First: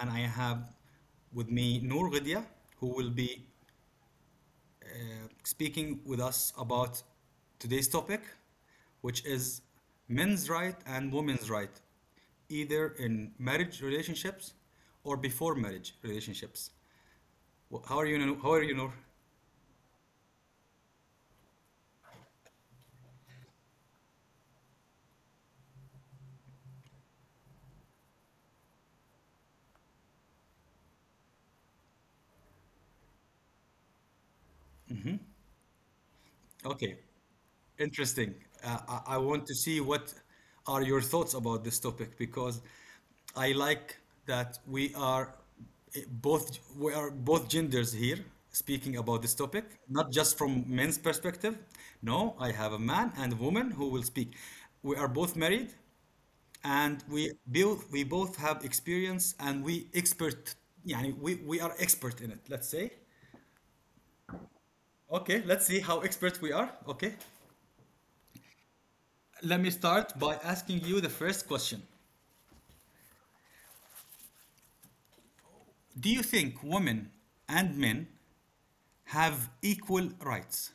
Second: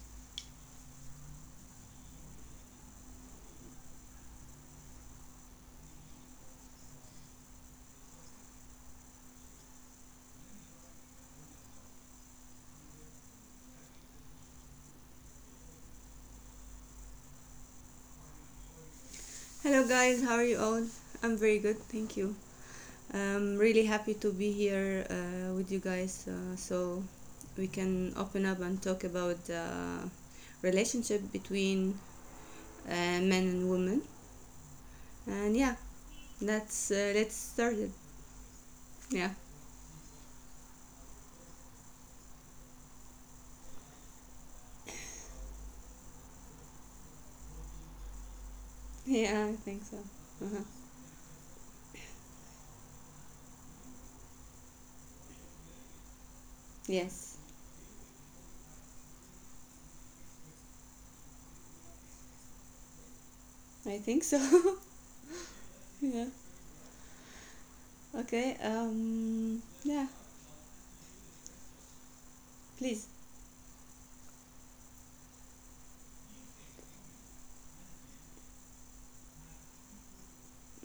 and I have with me Noor Ghidia, who will be uh, speaking with us about today's topic, which is men's right and women's right, either in marriage relationships or before marriage relationships. How are you, Noor? How are you, Noor? Hello, guys. How are you all? I'm very good, thank you. I'm really happy to be here with you guys so we can open up and talk about the relationship between men and women. And yeah, that's Okay. Let's start it. Interesting. I Yeah, want to see what are your thoughts about this topic because I like that we are both genders here speaking about this yeah, I topic, think so. not just Uh-huh. from men's perspective. No, I have a man and a woman who will speak. We are both married and Yes, we both have experience and we expert. Yeah, we are expert in it, let's say. I think so. Okay, let's see how yeah. expert we are. Okay. Okay. Let me Yeah. start by asking you the first question. Please. Do you think women and men have equal rights?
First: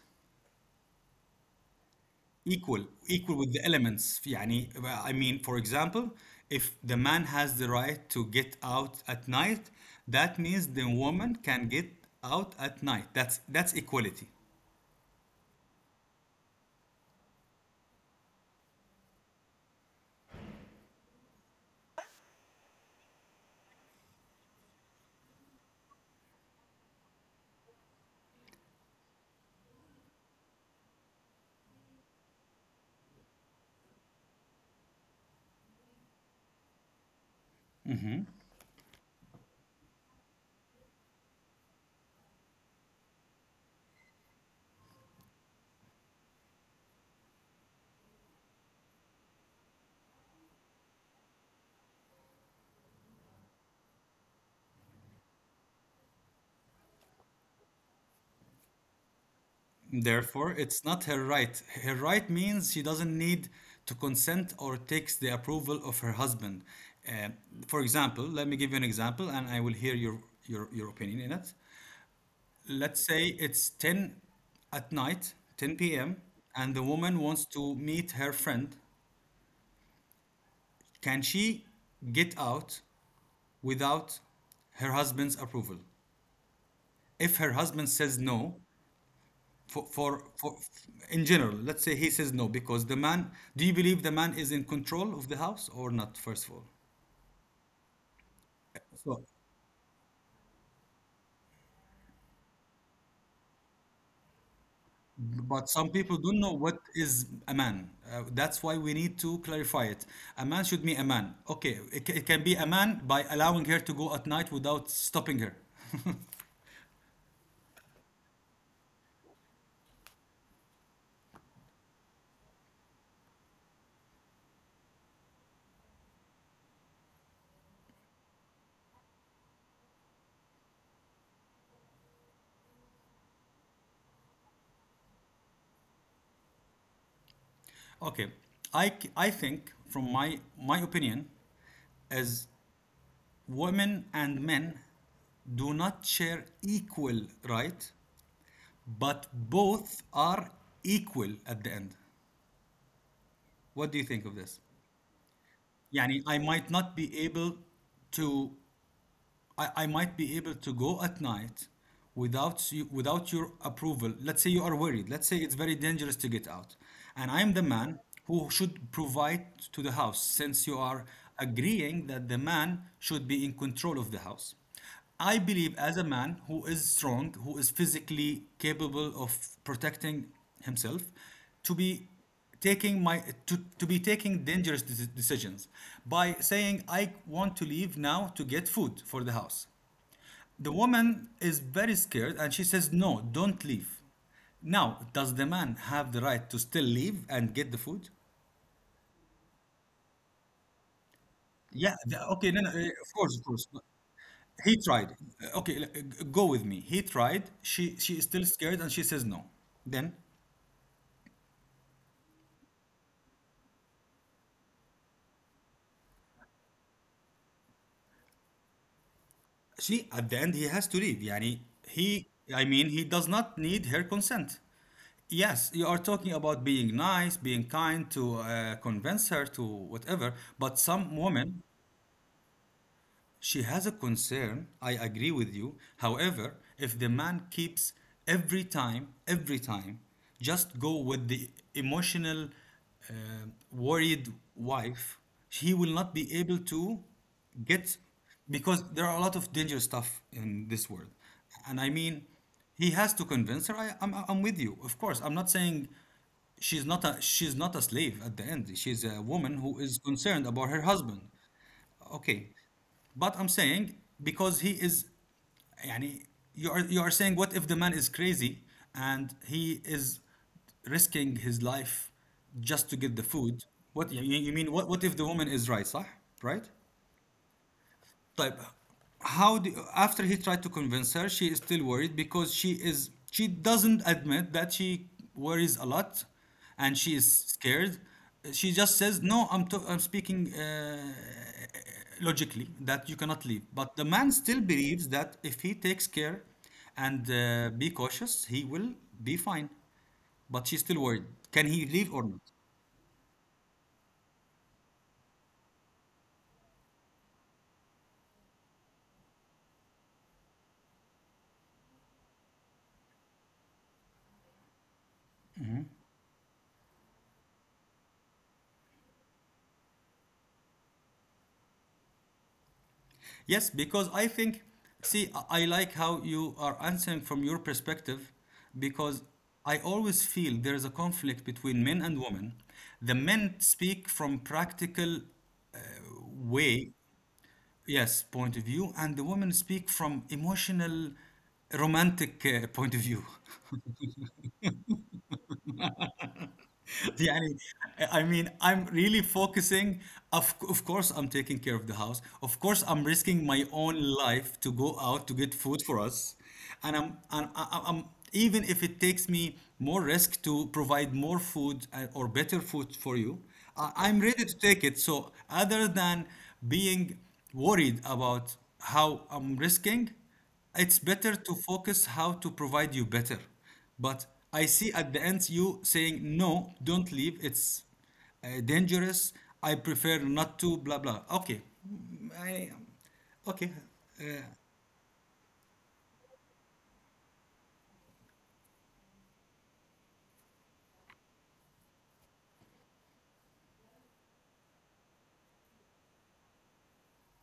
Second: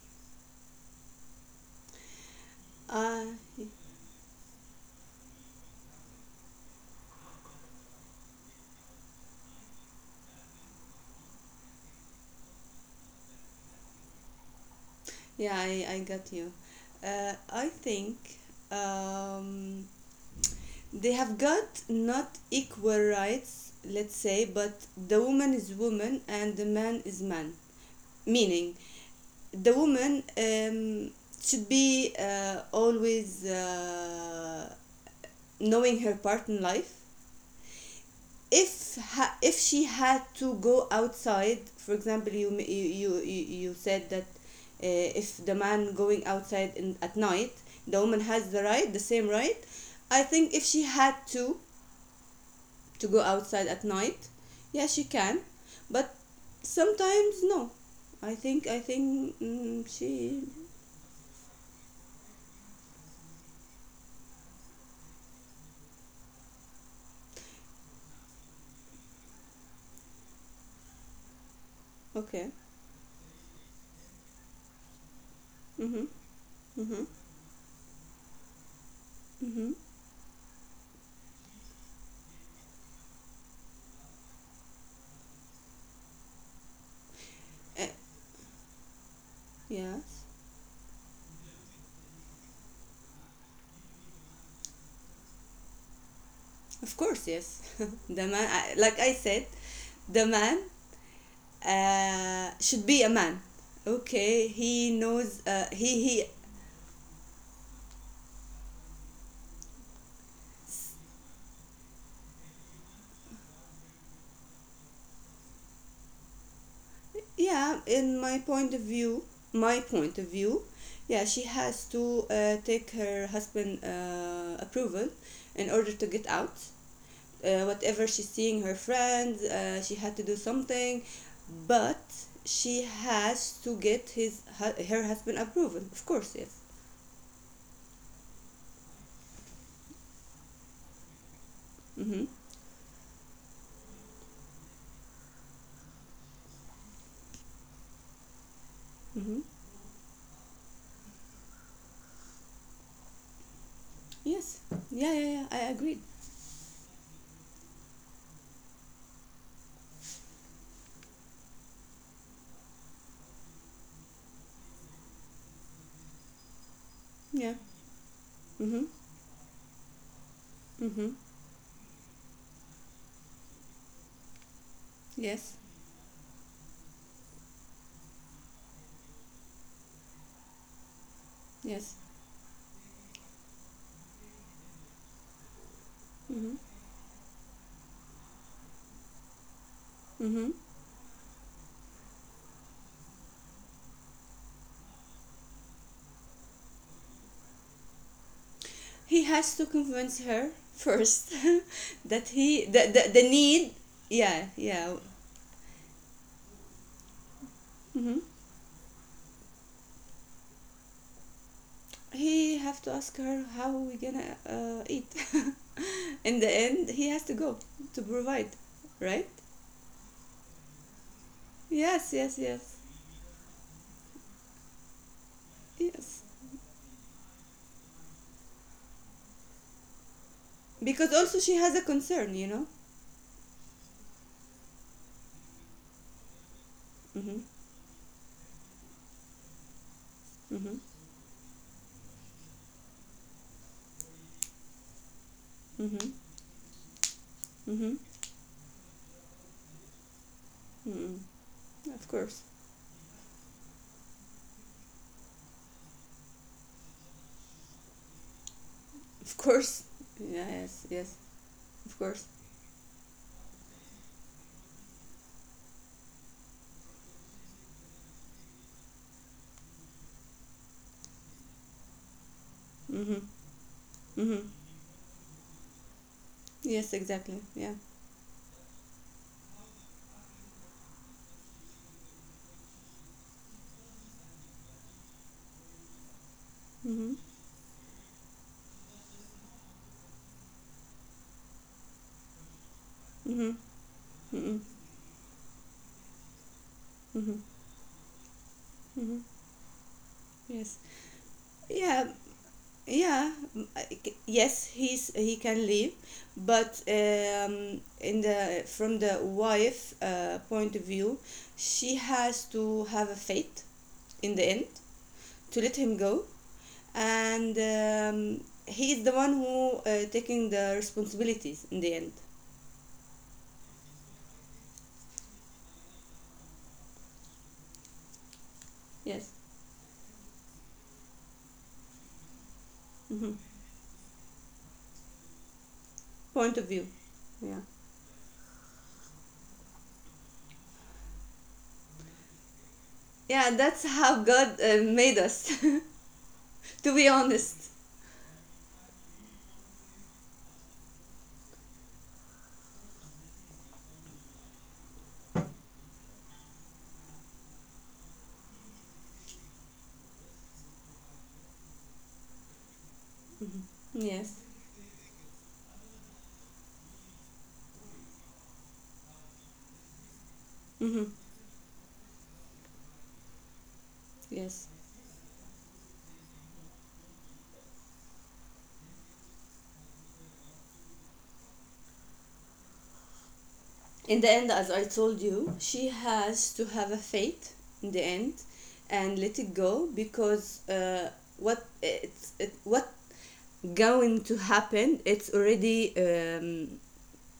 Equal, Uh, equal with the elements. يعني, I mean, for example, if the man has the right to get out at night, that means the woman can get out at night. That's equality. yeah, I got you. I think um, they have got not equal rights, let's say, but the woman is woman and the man is man, meaning the woman should be always knowing her part in life. If she had to go outside, for example, you said that if the man going outside in, at night, the woman has the right, the same right. I think if she had to go outside at night, yes, she can, but sometimes no. I think she... Therefore, it's not her right. Her right means she doesn't need to consent or takes the approval of her husband. Uh, for example, let me give you an example, and I will hear your opinion in it. Okay. Let's say it's ten at night, ten Mhm. p.m., and the woman Mhm. wants to meet her friend. Mhm. Can she get out without her husband's approval? If her husband uh, says no, yes. for in general let's say he says no. Because the man, do you believe the man is in control of the house or not, first of all? Of course, yes. The man, So, like I said, the man should be a man. Okay, he but knows some people don't he know he what is a man, that's why we need to clarify it. A man should be a man. Okay, it can be a man by allowing her to go at night without stopping her. Yeah, in my point of view, my point of view, yeah, she has to take her husband approval in order to get out. Whatever she's seeing her friends, she had to do something, but she has to get her husband approval. Of course, yes. Okay. I think from my opinion, as Mhm. women and men do not share equal right, but Mhm. both are equal at the end. What do you think of this? Yes. Yeah, yeah, yeah. I agreed. Yani, I might not be able to, I might be able to go at night without you, without your approval. Let's say you are worried. Let's say it's very dangerous to get out, and I'm the Yeah. man who should Mhm. provide to the house, since you are Mhm. agreeing that the man should be in control of the house. I Yes. believe as a man who is strong, who is physically capable of protecting himself, to Yes. be to be taking decisions by Mhm. saying I want to leave now to get food for the house. Mhm. The woman is very scared and she says no, don't leave. Now, does the man have the right to still leave and get the food? He has to convince her first. Yeah, That okay, no, he no, of the course, of course. need... Yeah, He yeah. tried. Okay, go with me. He tried. She is Hmm. still scared and she says no. Then He have to ask her how we gonna eat. In the end, he has to go to provide, right? she at the end he has to leave. Yani Yes, he, yes, yes. I mean, he does not need her consent. Yes, you are Yes, talking about being nice, being kind to convince her to whatever, but because some also she women. has a concern. She has a concern, I agree with you. However, if the man Mm-hmm. keeps every time, Mm-hmm. just go with the emotional, uh, worried wife, he will not be Mm-hmm. able to Mm-hmm, get, because there are a lot of dangerous stuff in this world. mm-hmm. And I Of mean, course, he has to convince her. I'm with you, of course. I'm not saying she's not a, she's not a slave at the end. She's a of woman who course. is concerned Yeah, about her yes, yes. husband. Of course. Okay, but I'm saying, because he is, يعني, you are, you are saying what if the man is crazy and he is risking his life just to get the Mm-hmm. food? What you, Mm-hmm. you mean? What if the woman is right? صح? Right? Yes, exactly, yeah. طيب, how do, after he tried to convince her, she is still worried because she is, she doesn't admit that she worries a lot and she Mm-hmm. is scared. She just says no. I'm speaking logically that you cannot Mm-hmm. leave, but the man Mm-hmm. still believes that if he takes care and Mm-hmm. Be cautious he will Mm-hmm. be fine, but Yes. she's still worried. Can he Yeah. leave or not? Yeah. Yes. He can leave, but in the from the wife point of view, she has to have a fate in the end to let him go, and he is the one who taking the responsibilities in the end. Yes, because I think, see, I like how you are answering from your perspective because Yes. I always feel there is a conflict between men and women. The Mm-hmm. men speak from practical Point of view. way, Yeah. yes, point of view, and the women speak from emotional, romantic point of view. Yeah. That's how God made us. To be يعني, honest. I mean, I'm really focusing. Of course I'm taking care of the house, of course I'm risking my own life to go out to get food for us, and I'm and I- I'm, even if it takes me more risk to provide more food or better food for you, I'm Yes. ready to take it. So other than being worried about how I'm risking, it's better to focus how to provide you better. But I Yes. see at the end you saying, no, don't leave. It's dangerous. I prefer not to, blah, blah. Okay. I, okay. In the end, as I told you, she has to have a faith in the end and let it go, because what going to happen, it's already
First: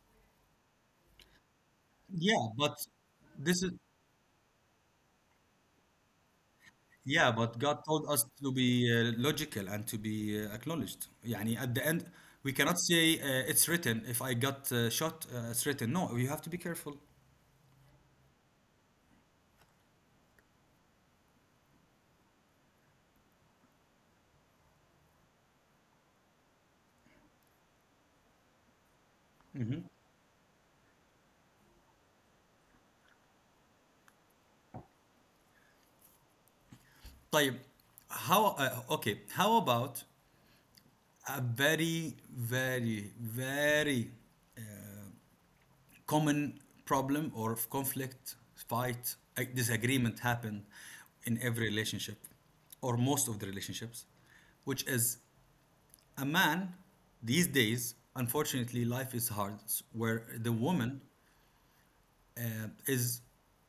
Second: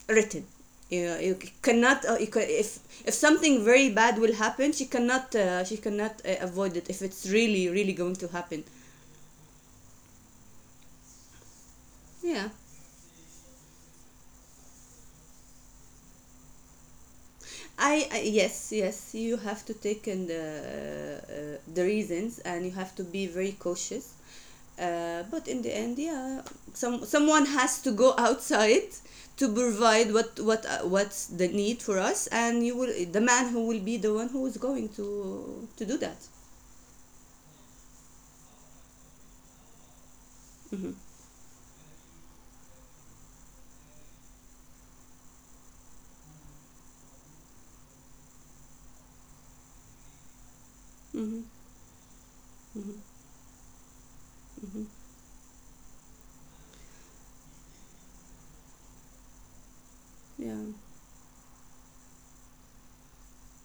written. You cannot you ca Yeah, but if this something is, very bad will happen, she cannot avoid it if it's yeah, but really, God really told going us to to happen. be logical and to be acknowledged. يعني at the end, we Yeah. cannot say it's written. If I got shot, it's written. No, you have to be careful. I yes, yes, you have to take in the reasons, and you have to be very cautious, but in the end, yeah, someone has to go outside to provide what's the need for us, and you will the man who will be the one who is going to do that. طيب, how okay, how about Mm-hmm. a very very very common problem or conflict, fight, disagreement happen in Mm-hmm. every relationship or Mm-hmm. most of the relationships, which Mm-hmm. is a man these days, unfortunately, life is hard, where the Yeah. woman is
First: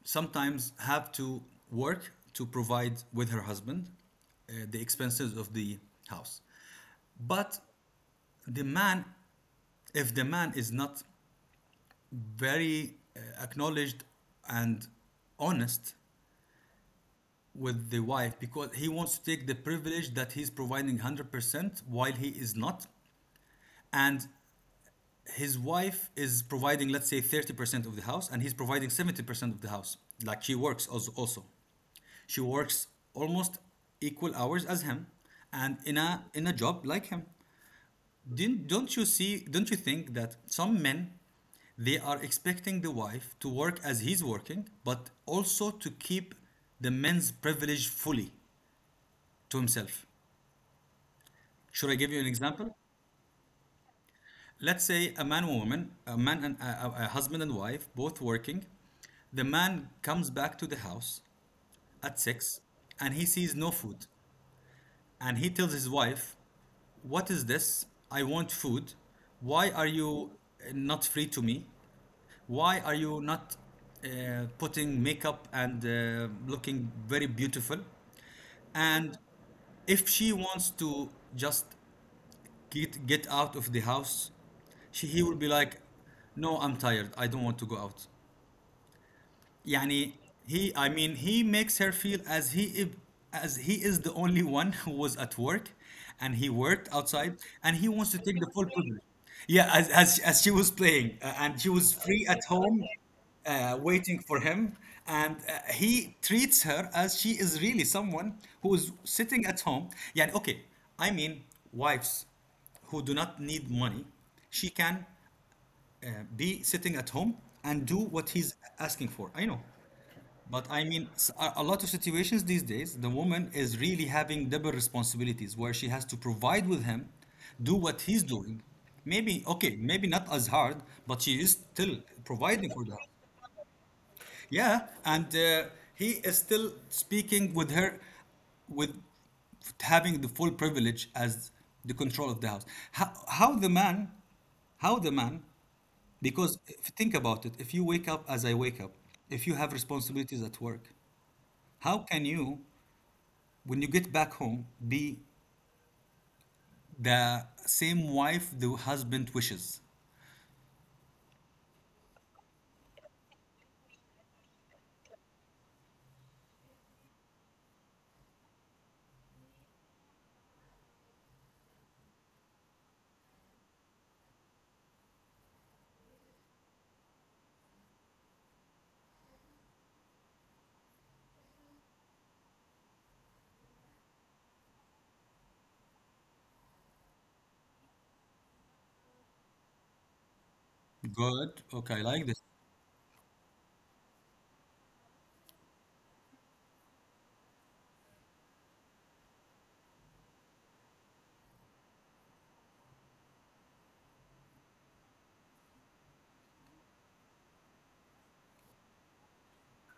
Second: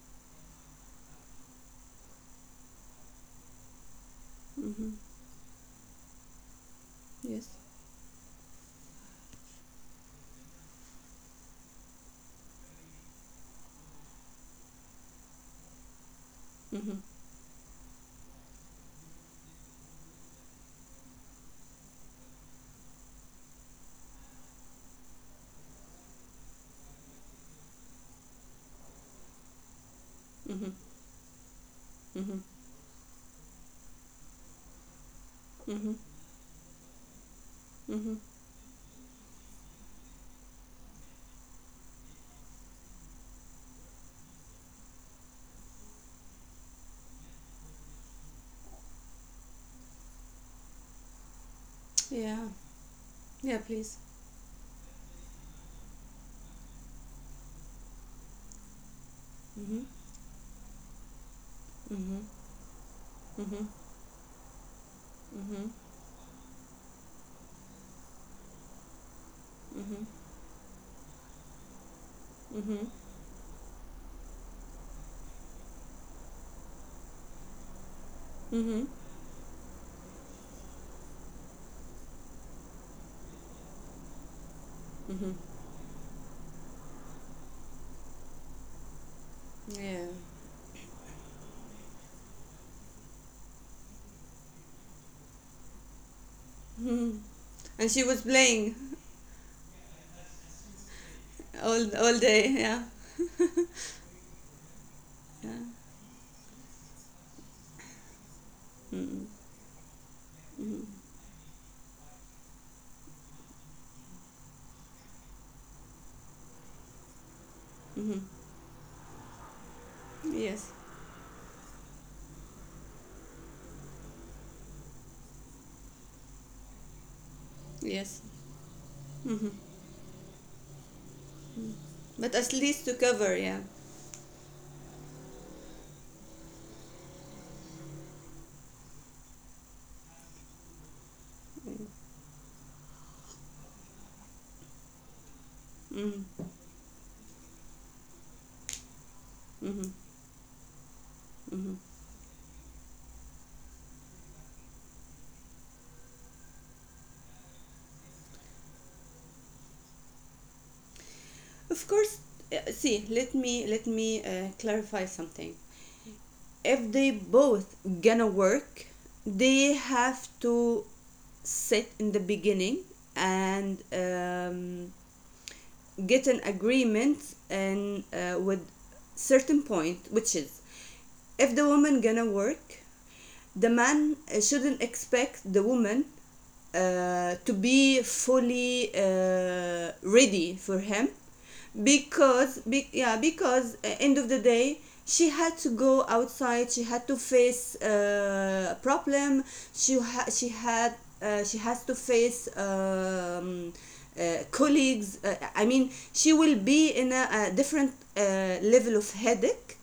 sometimes have to work to provide with her husband the Mm-hmm. expenses of the house. Yes. But the man, if the man is not very acknowledged and honest Mm-hmm. with the wife because he wants to take the privilege that he's providing 100% while he is not, and his wife is providing, let's say, 30% of the house and he's providing 70% of the house. Like she Mm-hmm. works also Mm-hmm. she works almost equal hours as him, and Mm-hmm. in a, in a job like him. Mm-hmm. Didn't, Don't you see, don't you think that some men, they are expecting the wife to work as he's working, but also to keep the men's privilege fully to himself? Should I give you an Yeah, example? yeah, please. Let's say a man and woman, a husband and wife, both working. The Mm-hmm. man comes back to the house at Mm-hmm. six and he sees Mm-hmm. no food. And he Mm-hmm. tells his wife, what is this? I want food. Why are Mmhmm. you not free to me? Why Mmhmm. are you not putting makeup and looking very beautiful? Mmhmm. And if she wants to just get out of the house, he will Mmhmm. be like, no, I'm tired. I don't want to go out. يعني Yeah. he, I mean, he makes her feel as he, as he is the only one who was at work and he worked Mm. outside, and he And wants she to was take the full playing privilege. Yeah, as she was playing and she was free all at day, home yeah. Waiting for him, and Yeah. He treats her as she is really someone who is Mm. sitting at home. Yeah, okay. I mean wives who do not need money, she can uh, be sitting at home and do what Mmhmm. he's asking for. I know. But Yes, I mean, a lot of situations these days, the woman is really having double responsibilities where she has to provide with him, do what yes. he's doing. Maybe, Mmhmm. okay, maybe not as hard, but she is still But at providing least for to that. cover, yeah. Yeah, and he is still speaking with her with having the full privilege as the Mm. control of the house. How, how the man, how the man, Mmhmm. because think about it, if you wake up as I wake up, if you have responsibilities at work, Mmhmm. how can you, when you get back home, be the same wife the husband wishes? Of course. See, let me clarify something. If they both gonna work, they have to sit in the beginning and get an agreement, and with certain point, which is: if the woman gonna work, the man shouldn't expect the woman to be fully ready for him. Good. Okay, I like this. Yeah, because end of the day, she had to go outside, she had to face a problem, she ha- she had she has to face colleagues, I mean she will be in a different uh, level of headache,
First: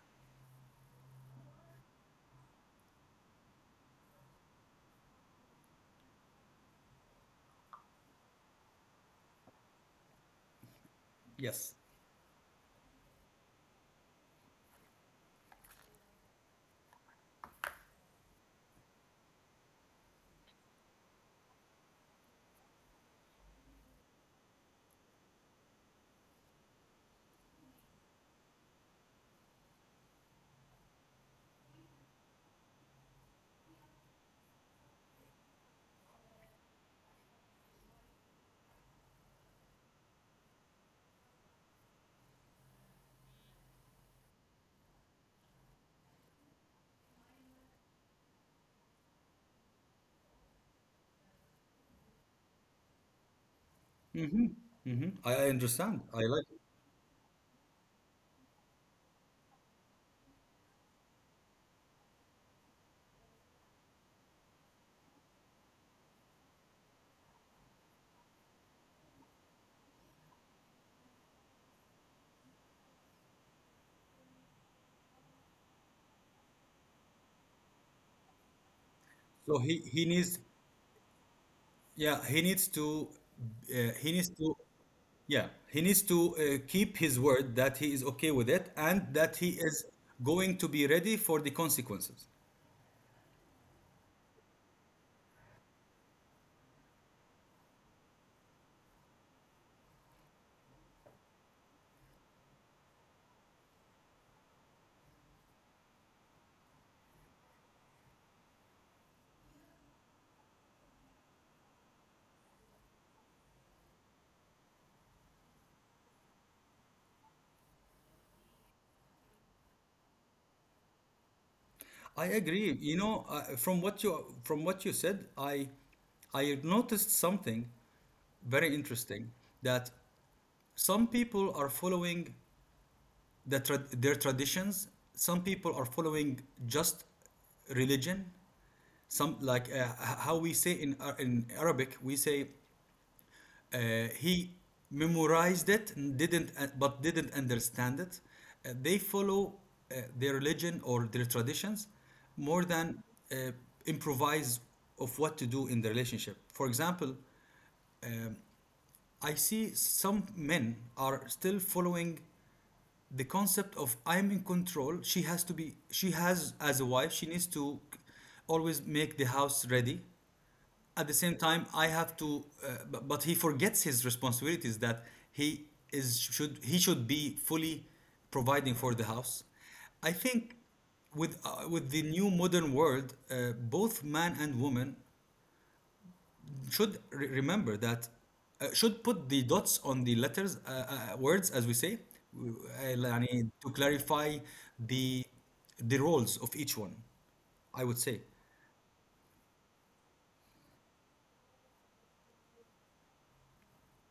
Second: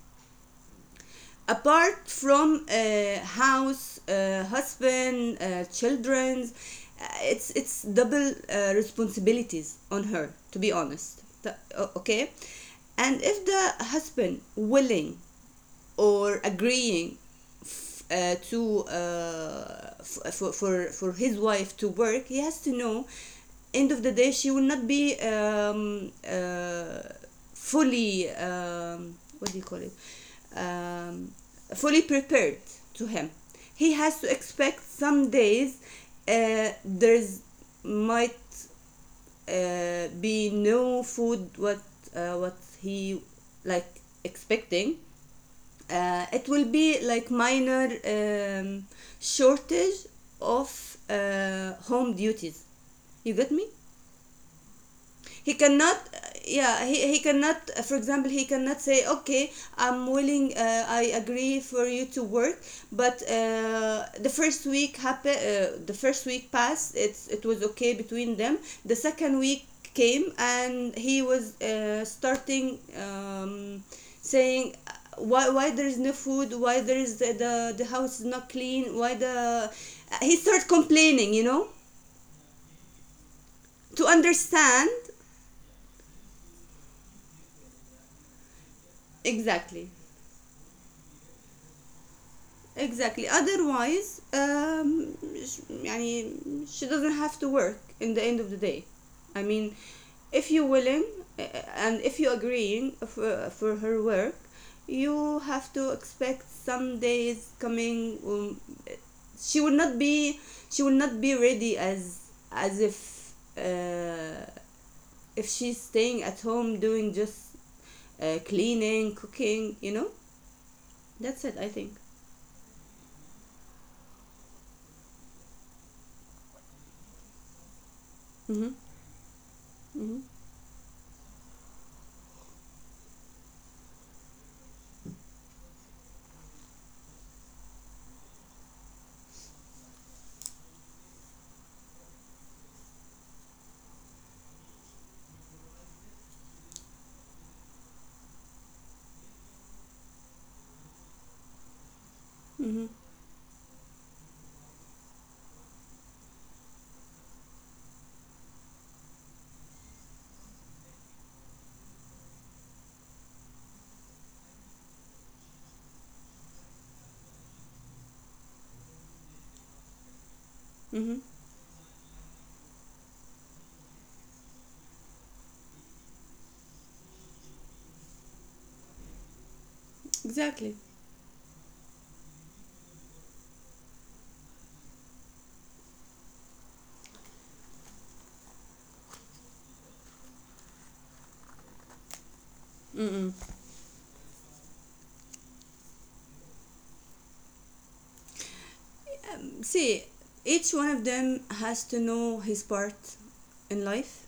apart from house, husband, children. It's double responsibilities on her. To be honest. Yes. Okay. And if the husband willing or agreeing for his wife to work, he has to know end of the day she will not be fully what do you call it, um, fully prepared to him. He has to expect some days there's might be no food, what he like expecting. It will be like minor shortage of home duties. You get me? Hmm, He I cannot... understand. I like it. Yeah, he cannot, for example. He cannot say, okay, I'm willing, I agree for you to work, but the first week happen, the first week passed, it was okay between them. The second week came, and he was starting, saying, why there is no food, why there is the house is not clean, why the... So he He needs, started complaining. yeah, To he needs to, understand. yeah, he needs to keep his word that he is okay with it and that he Exactly. is going to be ready for the consequences. Exactly. Otherwise, يعني she doesn't have to work in the end of the day. I mean, if you're willing, uh, and if you're agreeing for her work, you have to expect some days coming. She will not be she will not be ready as as if uh, if she's staying at home doing just cleaning, cooking. You know, that's it. I think. I agree. You know, from what you, from what you said, I noticed something Mhm. very interesting that Mhm. some people are following their traditions, some people are following just religion. Some like how we say in Arabic, we say he memorized it, and didn't but didn't understand it. They follow their religion or their traditions more Mhm. than uh, improvise of what to do in the relationship. For example, I see some men are still following the concept of I'm in control. She has to be. She has as a wife. She needs to always make the house ready. At Mm-hmm. the same time, I have to but he forgets his responsibilities, that he he should be fully providing for the house, I think. Exactly. With the new modern world, both man and woman should remember that, should put the dots on the letters, words, as we say. w- Mm-mm. يعني to clarify the the roles of each one, I would say. See, each one of them has to know his part in life,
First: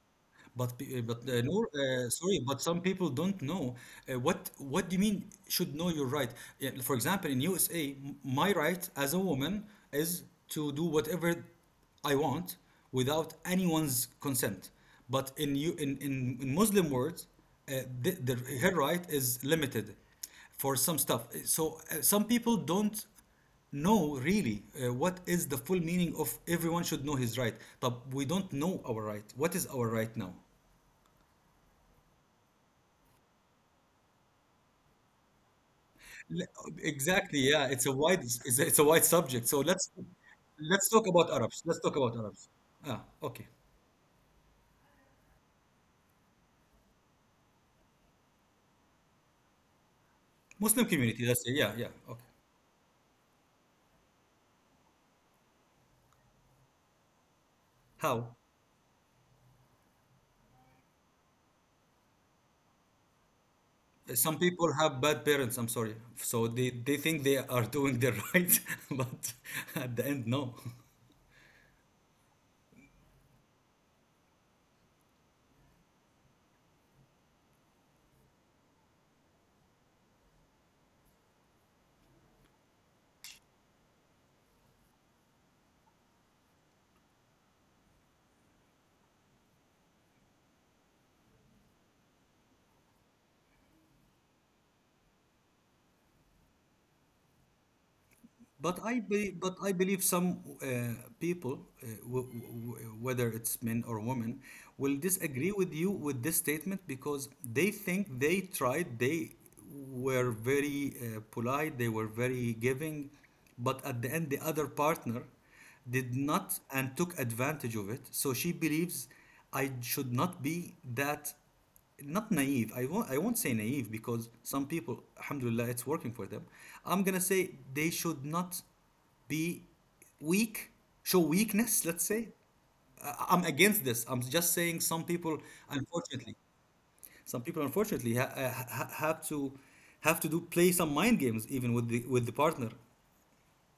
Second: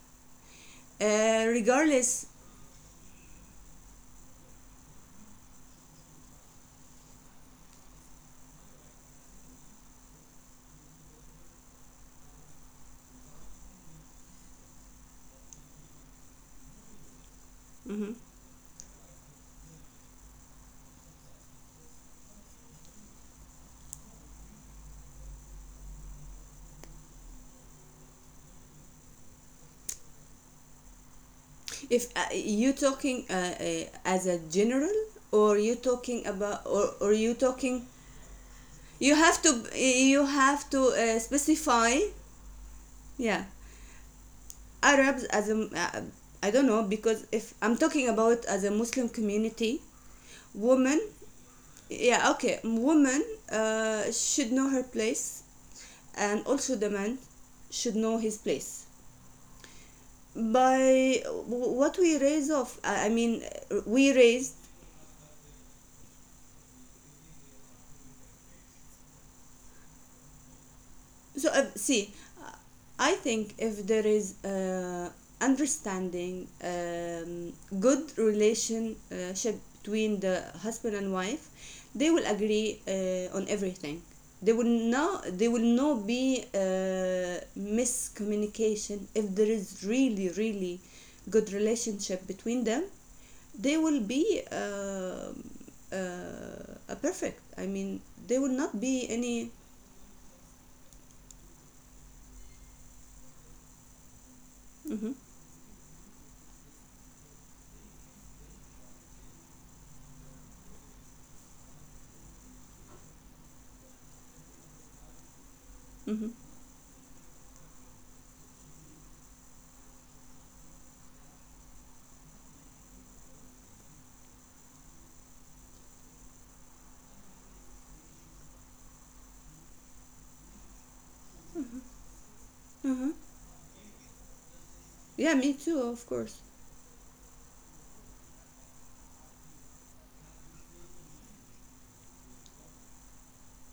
But Noor, regardless. sorry, but some people don't know, what do you mean should know your right? Yeah. For example, in USA, my right as a woman is to do whatever I want without anyone's consent. But in you in Muslim words, uh, the, Mhm. the, her right is limited for some stuff. So some people don't know really, what is the full meaning of everyone should know his right. But we don't know our right. What is our right now? If you talking as a general, or you talking Le- about, or you Exactly. Yeah, it's talking... a wide subject. So let's You have let's to talk about Arabs. Let's talk specify. about Arabs. Ah, okay. Yeah, Arabs as a, I don't know, because if I'm talking about as a Muslim community, Muslim women... community. Let's say, yeah, yeah. Okay. Yeah, okay, woman should know her place, and also the man should know How? his place. By what we raise off. I mean we Some raised... people have bad parents, I'm sorry, so they think they are doing the right, but at the end, no. So see, uh, I think if there is understanding, good relationship between the husband and wife, they will agree on everything. They will They will not be miscommunication if there is really, really good relationship between them. They will be a perfect. I mean, there will But not I be be, but any. I believe some, people, w w whether it's men or women, will Mm-hmm, disagree with you with this statement, because they think they tried, they were very polite, they were very giving, but at the end the other partner did mm-hmm. not and took advantage of it. So she believes I should not be that not naive. I won't say naive, because some people, alhamdulillah, it's working for them. I'm gonna say they should not be weak, show weakness, let's say. Uh-huh. I'm against this. I'm just saying some people, Yeah, me too, of unfortunately, course. Have to do, play some mind games, even with the partner.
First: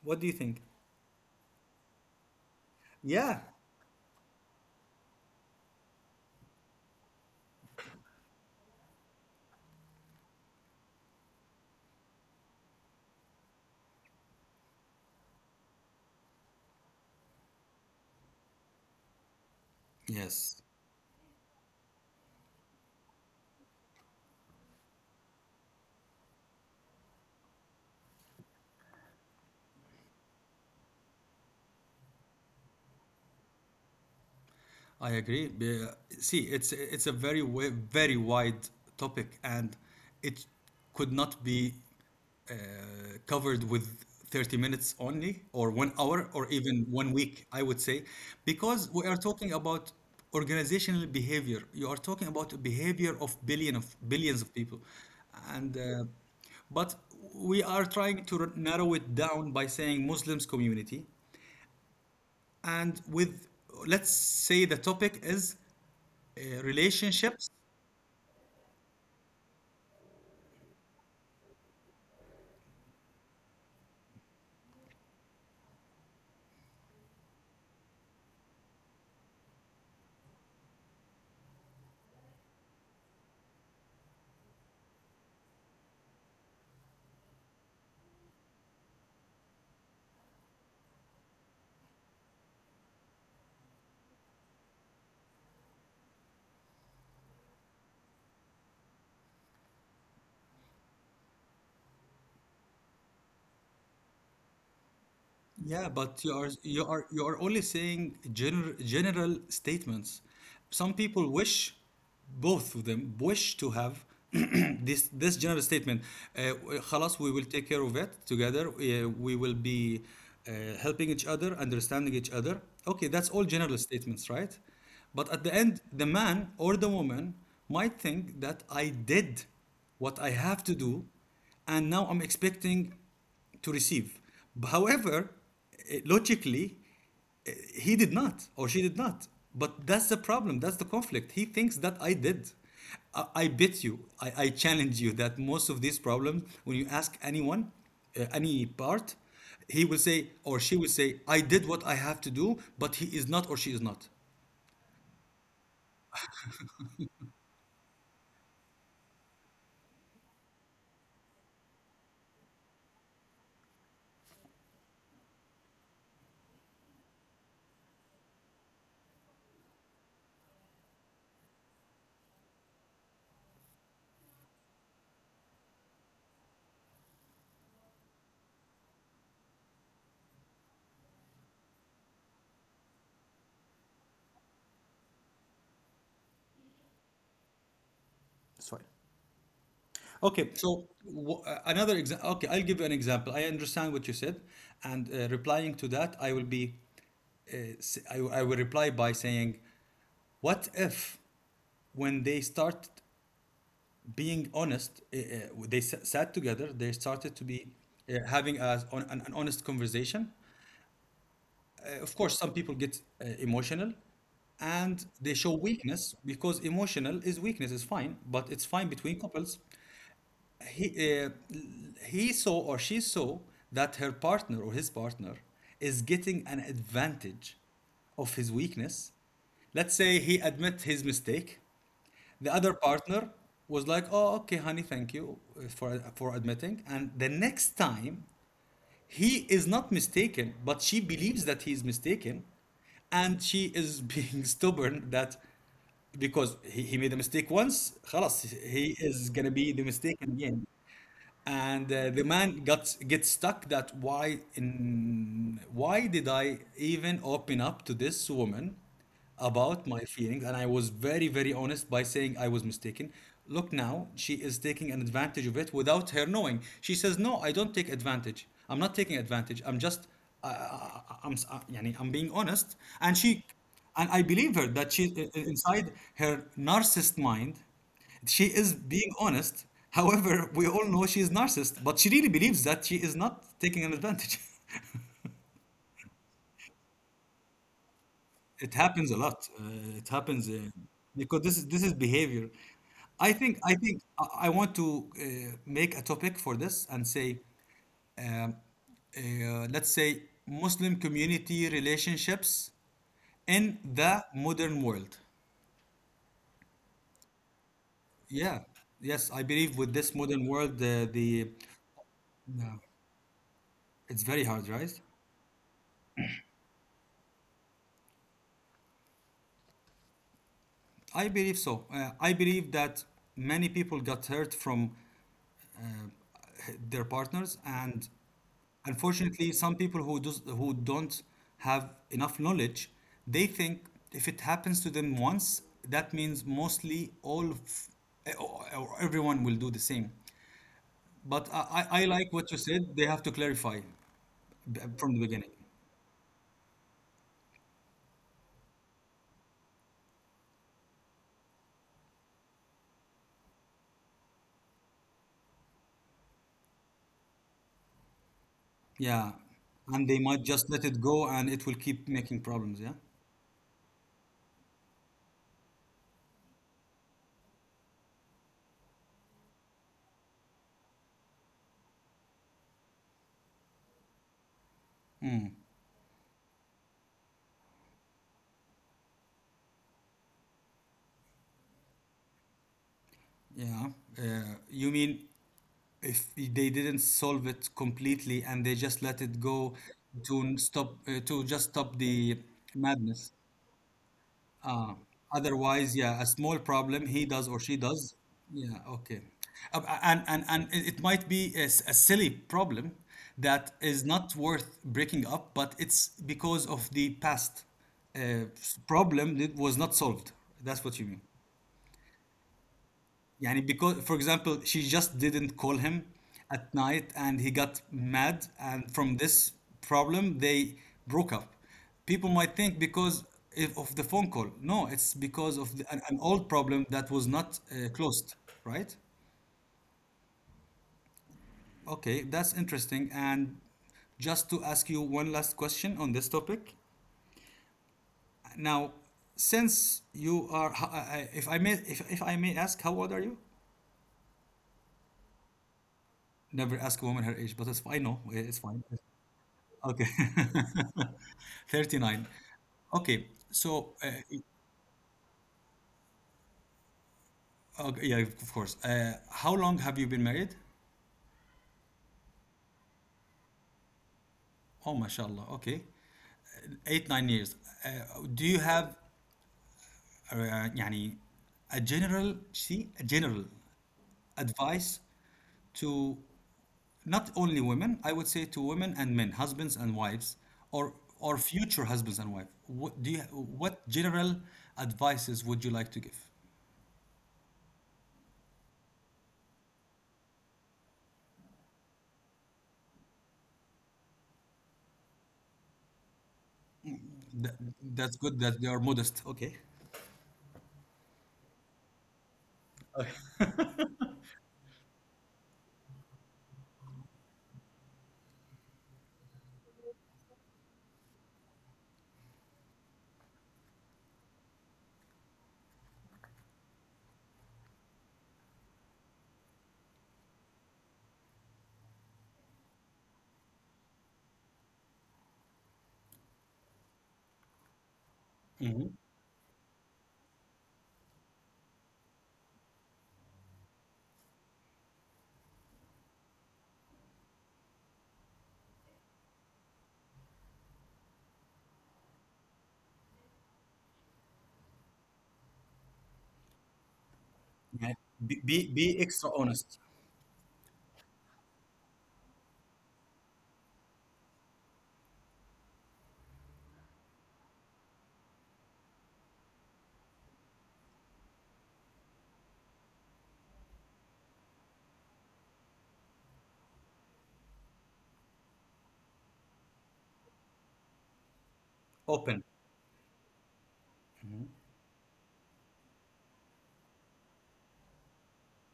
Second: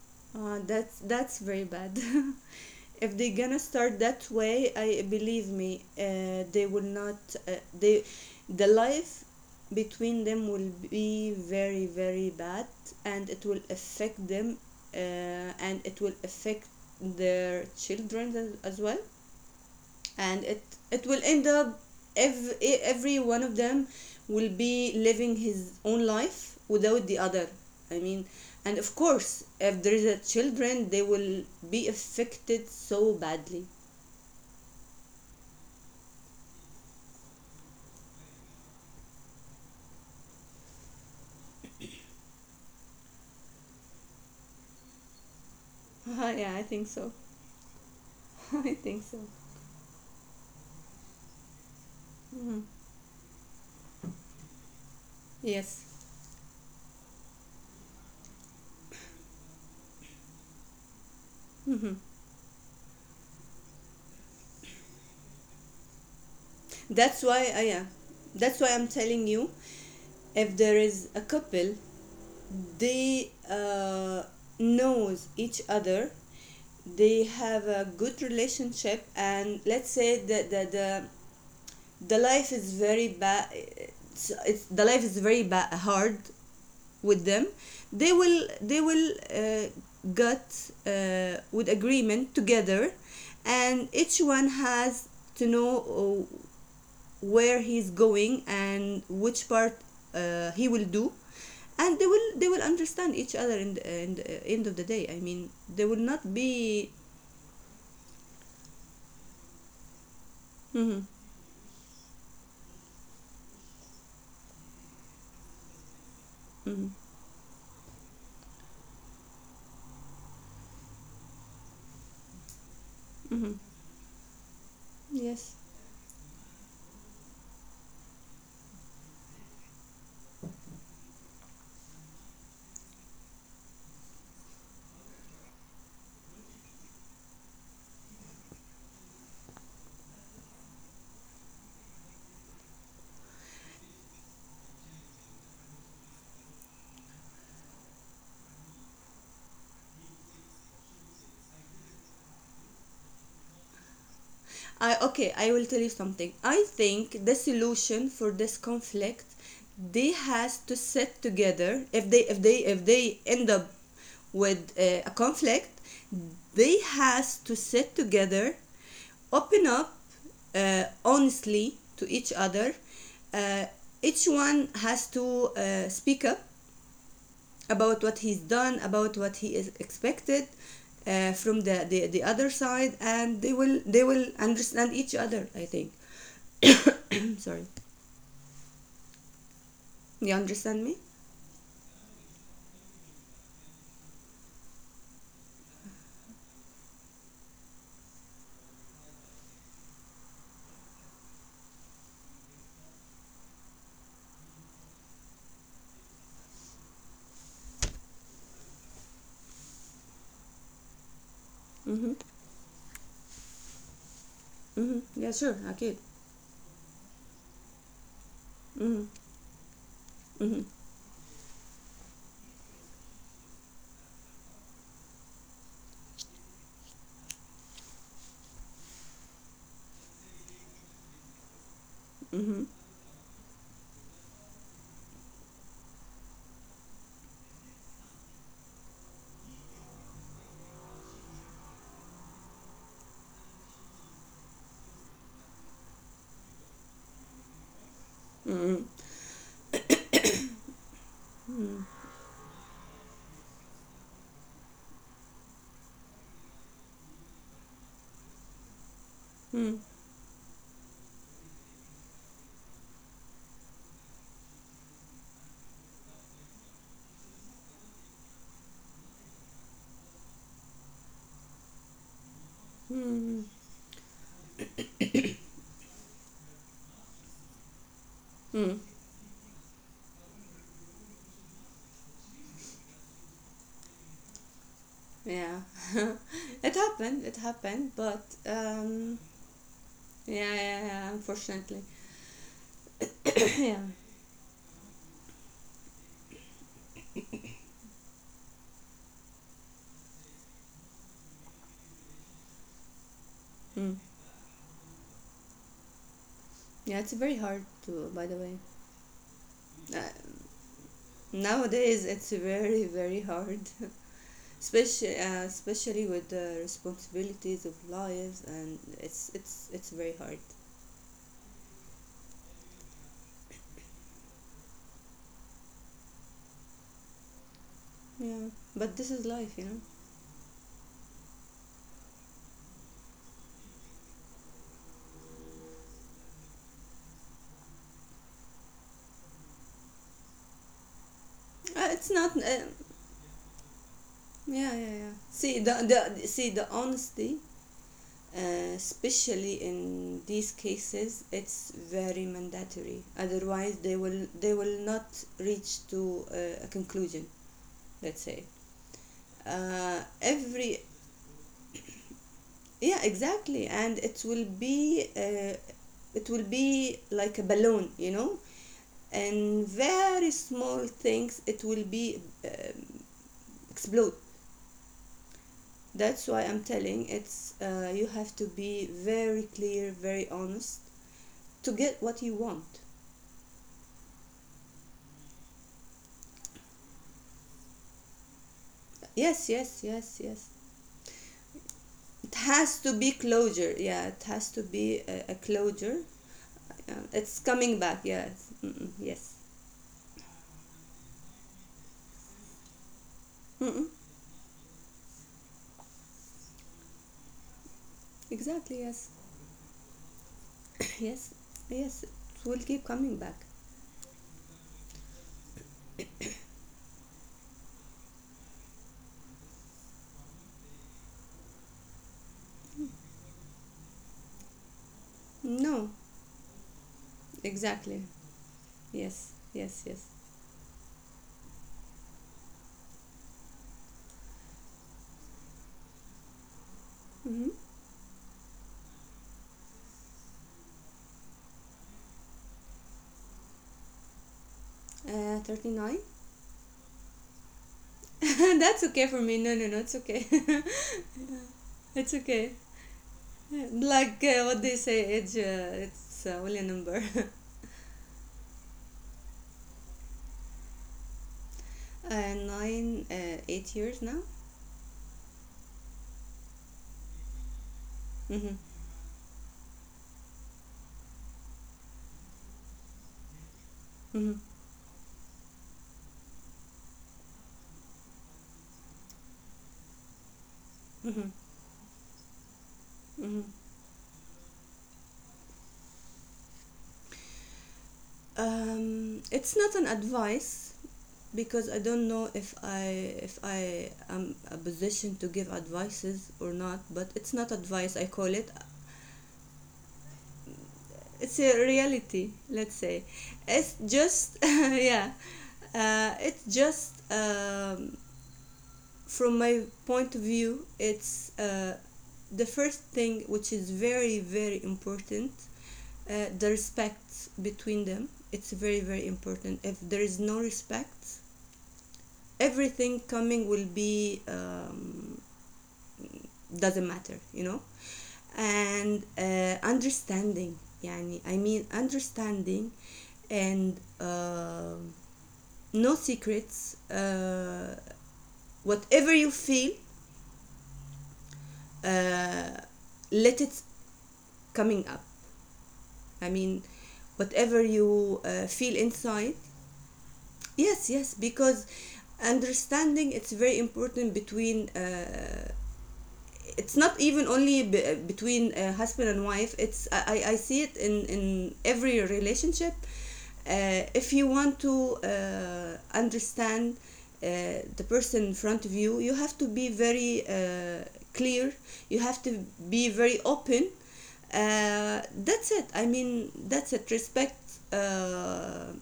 What do you think? that's very bad. If they Yeah. gonna start that way, I believe me, they will not. Uh, they, the life between them will be very, very bad, and it will affect them, and it will affect their children as well. And Yes. it will end up, every one of them will be living his own life without the other, I mean. And of course, if there is a children, they will be affected so badly. I agree. See, it's a very wide topic, and it could not be uh, covered with 30 minutes only, or one hour, or Yeah, I even think one so. week, I would say, I because think we are so. talking about organizational behavior. You are talking about the Hmm. behavior of billion of billions of people, and Yes. But we are trying to narrow it down by saying Muslims community, Hmm. and with, let's say, the topic is, That's why, relationships. Yeah, that's why I'm telling you, if there is a couple, they knows each other, they have a good relationship, and let's say that the life is very bad. It's the life is very bad, hard with them. They will get with agreement together, and each one has to know where he's going and which part he will do, and they will understand each other in in the end of the day, I mean. They Yeah, will but not you are you be... are you are only saying general, statements. Some Mhm, people wish, both of them wish to have this general statement. Uh, mhm, خلاص, we will take care of it together. We will be helping each other, understanding each other. Okay, that's all mhm. general statements, right? But at the Yes. end, the man or the woman might think that I did what I have to do, and now I'm expecting to receive. However, logically, he did not or she did not. But that's the problem. That's the conflict. He thinks that I did. I bet you, I challenge you that most of these problems, when you ask anyone, any part, he will say or she will say, I did what I have to do, but he is not or she is not. I Okay, I will tell you something. I think the solution for this conflict, they has to sit together. If they if they if they end up with a conflict, they has to sit together, open up honestly to each other. uh, each one has to speak up about what he's done, about what he is expected from the other side, and they will understand each other. I think. Sorry, That's right. you Okay. understand So me? w- uh, another example. Okay, I'll give you an example. I understand what you said, and, replying to that, I will be I will reply by saying, what if when they start being honest, they sat together, they started to be, having a, an honest conversation. Uh, Mm-hmm. of course, some people get emotional, Mm-hmm. and Yeah, they sure. show Okay. weakness, because emotional is weakness, is fine, but it's fine Mm-hmm. between couples. Mm-hmm. he uh, he saw or she saw that her partner or his partner is getting an advantage of his weakness. Let's say he admit his mistake, the other partner was like, oh, okay, honey, thank you, for admitting, and the next time he is not mistaken, but she believes that he is mistaken, and she is being stubborn, that because he made a mistake once, خلاص he is gonna be the mistake again. And the man got gets stuck, that why did I even open up to this woman Mm-hmm. about my feelings, and I was very, very honest by saying I was mistaken. Look now, she is taking an advantage of it without her knowing. She says, "No, I don't take advantage. I'm not taking advantage. I'm just, I'm, s- يعني I'm being honest." And Mm-hmm. she, and I believe her that she, inside her narcissist mind, she is Mm-hmm. being honest. However, we all know she is narcissist, but she really believes that she is not taking an advantage. Yeah, it happened. It happened, but It happens a lot. It yeah, happens, yeah, yeah. because this is Unfortunately. this is behavior. I think Yeah. I think I, I want to, make a topic for this and say, um, let's say, Muslim community relationships in Mm. the modern world. Yeah, it's very hard to. By the way, Yeah. Yes, I believe with uh, this modern world, the nowadays it's no, very, very hard. it's very hard, right? Especially especially with the responsibilities of lives, and it's very hard. I believe so. I believe that many people got hurt from, uh, their partners, and Yeah, but this is life unfortunately, you some know people who does, who don't have enough knowledge, they think if it happens to them once, that means mostly all of, or everyone will do the same. But I, I I It's like not what you said. They have to clarify yeah, yeah, from yeah, the beginning. see, the see, the honesty, especially in these cases, it's very mandatory. Otherwise, they will not reach to a conclusion, let's say. Yeah, and they might just Every... let it go, and it will keep making problems. Yeah, Yeah, exactly. And it will be like a balloon, and very small things, it will be explode. That's why I'm telling, it's you have to be very clear, very honest to get what you want. yeah. You mean, if they didn't solve it completely and they just let it Yes, go, yes, yes, yes. To just stop It the has to be madness. closure. Yeah, it has to Uh, be a otherwise, closure. yeah, a small Yeah, problem he it's does or coming she back. does. Yes. Yeah, Mm-mm, okay. yes. And it might be a, a silly problem that Mm-mm, is not worth breaking up, but it's because of the past, uh, exactly. Yes. problem that was not solved. That's what you mean. Yes, yes, it will keep coming back. Yani, because, for example, she just didn't call him at night and he got mad. And from this problem, they broke up. People might think because, if, of the phone call. No, it's because of No, the, an old problem that was not, exactly. closed, right? Yes, yes, yes. Okay, that's interesting. And just to ask you one last question on this topic. Mm-hmm. Now, since you are, if I may, if I may ask, how old are you? 39? Never ask a woman her age, but it's fine. I know it's That's fine. okay for me. No, no, no, it's Okay. okay. It's 39. okay. Okay. So, Like what they say, age, it's only a number. okay, yeah, of course. How long have you been married? 8 years now? Oh, mashallah. Okay. Eight, 9 years. Uh, do Mm-hmm, you have, يعني, a general, see, a general mm-hmm, advice, to not only women, I would say, to women and men, husbands and wives, or mm-hmm, or future husbands and wife. What do you, mm-hmm. what general advices would you like to give? It's not an advice, because I don't know if I am a position to give advices or not, but it's not That, advice I that's call it. good that they are modest. Okay. It's a reality, let's say. It's just yeah, it's just from my point of view. It's The first thing which is very very important. The respect between them. It's very very important. If there is no respect, everything coming will be doesn't matter, you know. Mhm. And understanding, يعني, I mean understanding, and no secrets, whatever you feel, uh, let it coming up, I mean whatever Yeah. you Be, be, feel be inside. extra honest, Yes, yes, because understanding it's very important between it's not even only between husband and wife. I see it in every relationship. If you want to understand uh, the person in front of you, you have to be very clear, you have to open. be very open, Mhm. uh, that's it. I mean that's it. Respect, uh, uh,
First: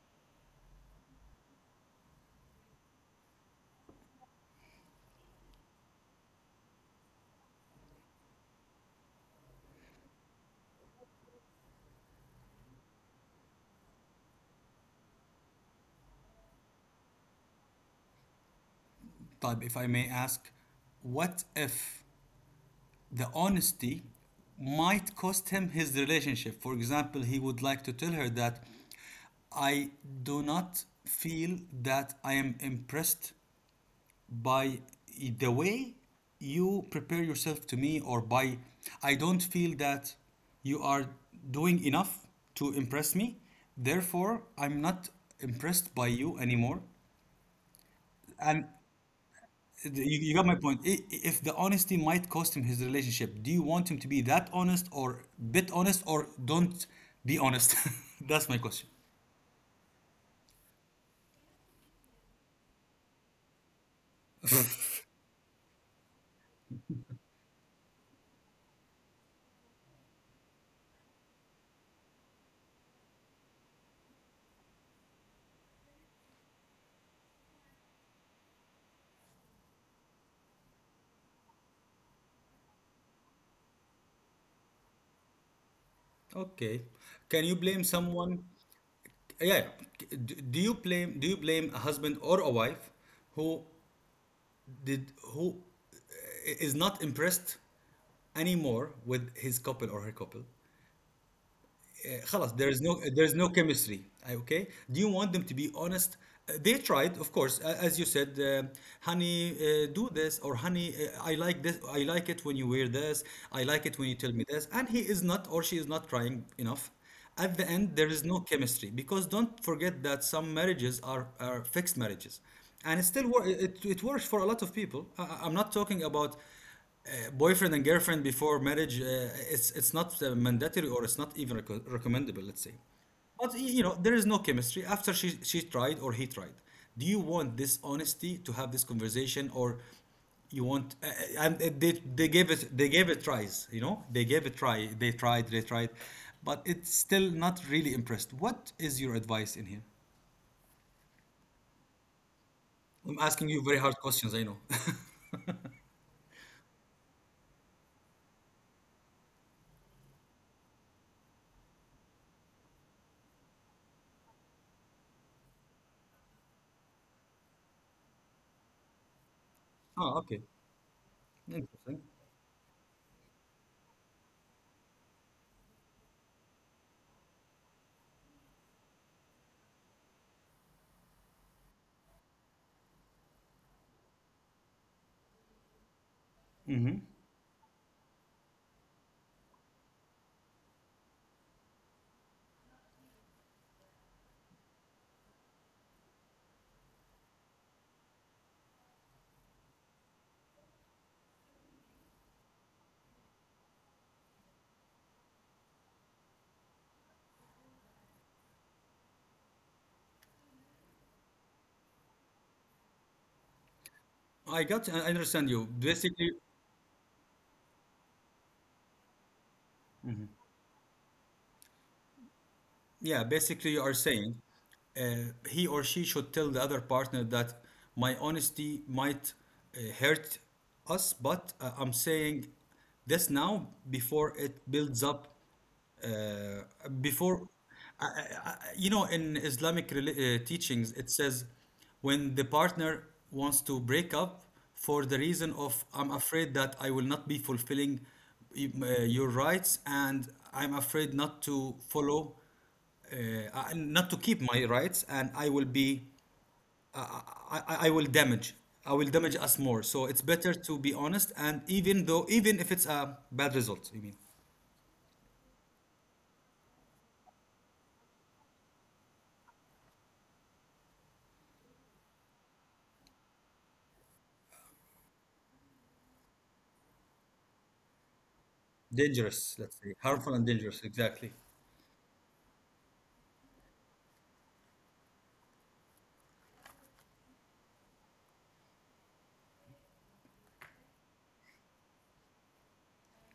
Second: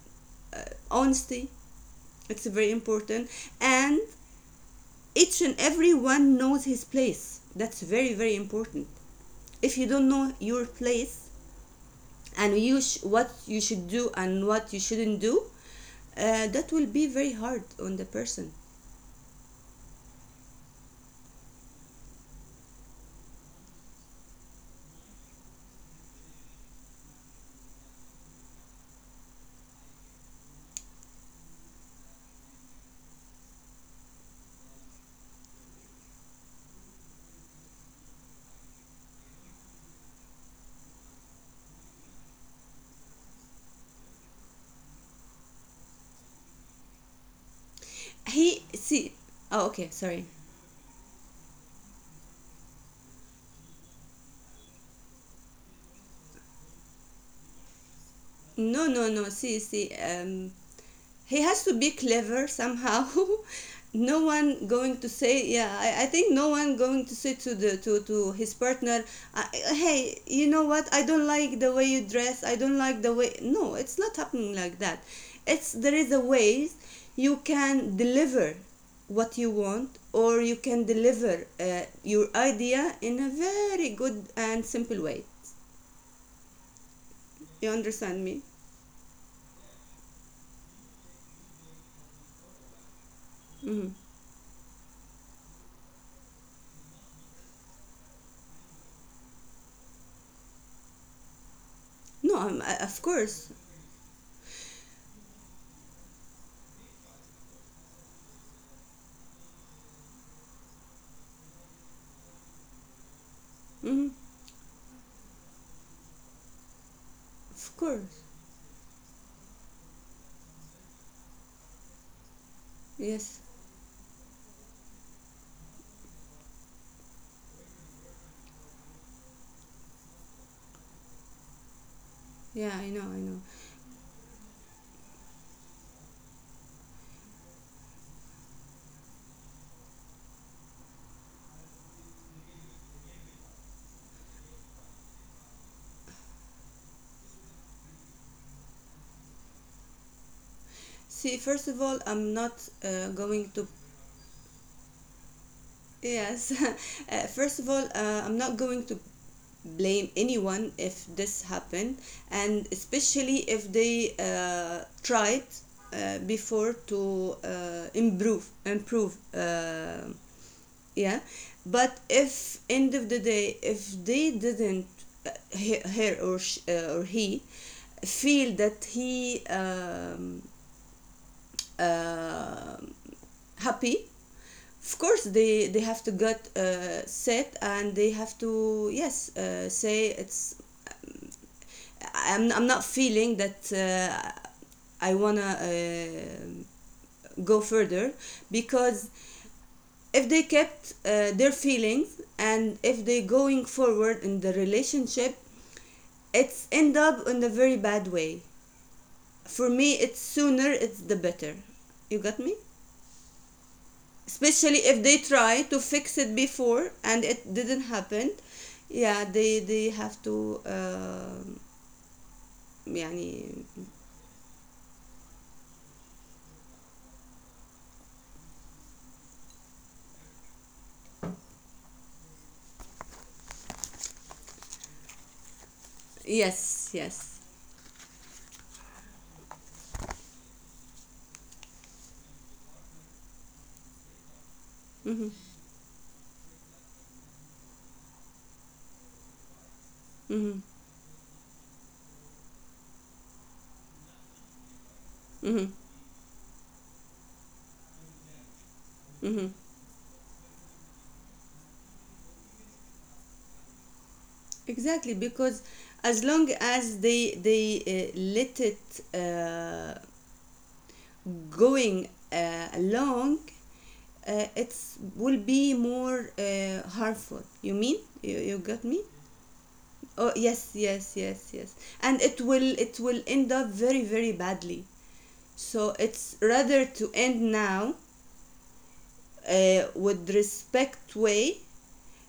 honesty, it's very important. And each and every one knows his place. That's very very important. If you don't know your place and you what you should do and what you shouldn't do, that will be very hard on the person. Type, if I may ask, what if the honesty might cost him his relationship? For example, he would like to tell her that I do not feel that I am impressed by the way you prepare yourself to me, or by, I don't feel that you are doing enough to impress me. Therefore, I'm not impressed by you anymore. And He see, oh you, okay, you sorry. got my point. If the honesty might cost him his relationship, do you want him to be that honest, or bit honest, or don't be honest? That's my question. No, see, see, he has to be clever somehow. No one going to say, yeah, I think no one going to say to the to his partner, Hey, you know what, I don't like the way you dress, I don't like the way." No, it's not happening like that. It's, there is a ways you can deliver what you want, or you can deliver your idea in a very good and simple way. Okay. Can you blame You understand someone? me? Yeah, yeah. Do you blame a husband or a wife who Hmm. did, who is not impressed anymore with his couple or her couple? no خلاص, I'm, I, Of there is no course. chemistry. Okay, do you want them to be honest? They tried, of course, as you said, honey, do this, or honey, I like this, I like it when you wear this, I like it when Hmm. you tell me this, and he is not or she is not trying enough. At the Of end, there is course. no chemistry, because don't forget that some marriages are, fixed marriages, and it still Yes. wor- it works for a lot of people. I'm not talking about, boyfriend and girlfriend before marriage. It's not, mandatory, or it's not even recommendable, let's say. Yeah, I know, I But know. There is no chemistry after she tried or he tried. Do you want this honesty to have this conversation, or you want? They they gave it tries. You know, they gave it try. They tried. They tried, but it's still not really impressed. What is your advice in here? See, first of all, I'm not I'm asking you going very to, hard questions, I know. yes, first of all, I'm not going to blame anyone if this happened, and especially if they tried before to improve, Oh, okay. yeah. Interesting. But if end of the day, if they didn't, uh, he, her or sh, or he feel that he uh, happy, of Mm-hmm. course they have to get set and they have to, yes, say it's, I'm not feeling that I want to go further, because if they kept their feelings, and if they going forward in the relationship, it's end up in a very bad way. For me, it's sooner it's the better. You got me? I got. I understand you. Basically, Especially if they try to fix it before and it didn't happen. Yeah, they have to um, yeah, basically, you are saying, يعني, uh, he or she should tell the other partner that my honesty might, hurt us, but, I'm saying this now before it builds up. Uh, before, yes, yes. In Islamic, teachings, it says, when the partner wants to break up for the reason of, I'm Mm-hmm, afraid that I will not be fulfilling, your rights, and I'm afraid not mm-hmm, to follow, uh, not to keep my rights, and I will be, mm-hmm, I, I, I I will damage I will damage us more, so mm-hmm. it's better to be honest, and, even if it's a bad result, you mean. Exactly. Because as long as they let it uh, going along, it will be more harmful, you Dangerous, mean. let's say. You Harmful got and me. dangerous, exactly. Oh yes, yes, yes, yes. And it will end up very very badly. So it's rather to end now, with respect way.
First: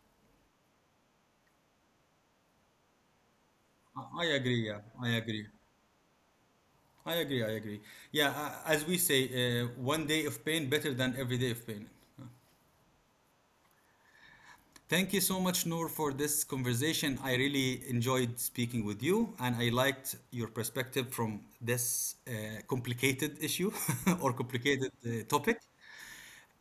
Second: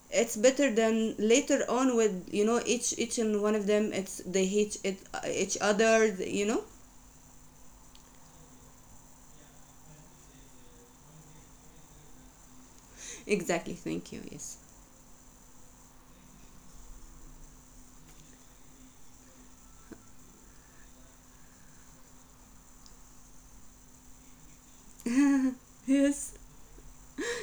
It's better than later on with, you know, each and one of them, I, it's I they hate agree, yeah, it, each other, you know. I agree, yeah. As we say, one day of pain better than every day of pain. Exactly. Thank you. Yes. Thank you so much, Noor, for this conversation. I really enjoyed speaking with you, and I liked your perspective from this, complicated issue, or complicated, Yes. topic.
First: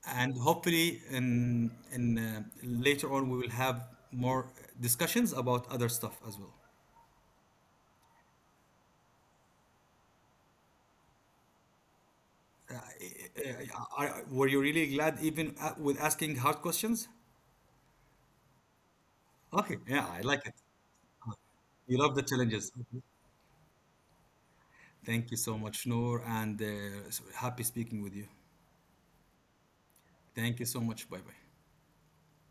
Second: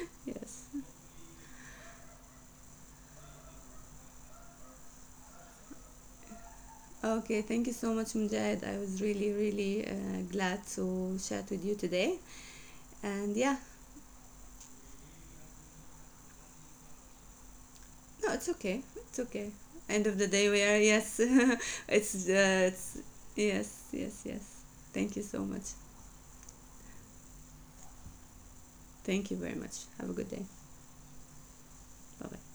And Yes. hopefully, in later on, we will have more discussions about other stuff as well. Okay. Thank you so much, Mujahid. I was really really glad to chat with you today. And yeah, Uh, were you really glad, even, with asking hard questions? no, it's okay. It's okay. Okay, End yeah, of I the day, like it. we are, yes. You love the challenges. It's yes, yes, yes. Thank you Thank you so so much. much, Noor, and, happy speaking with you. Thank you very much. Have a good day. Thank you so much. Bye bye. Bye bye.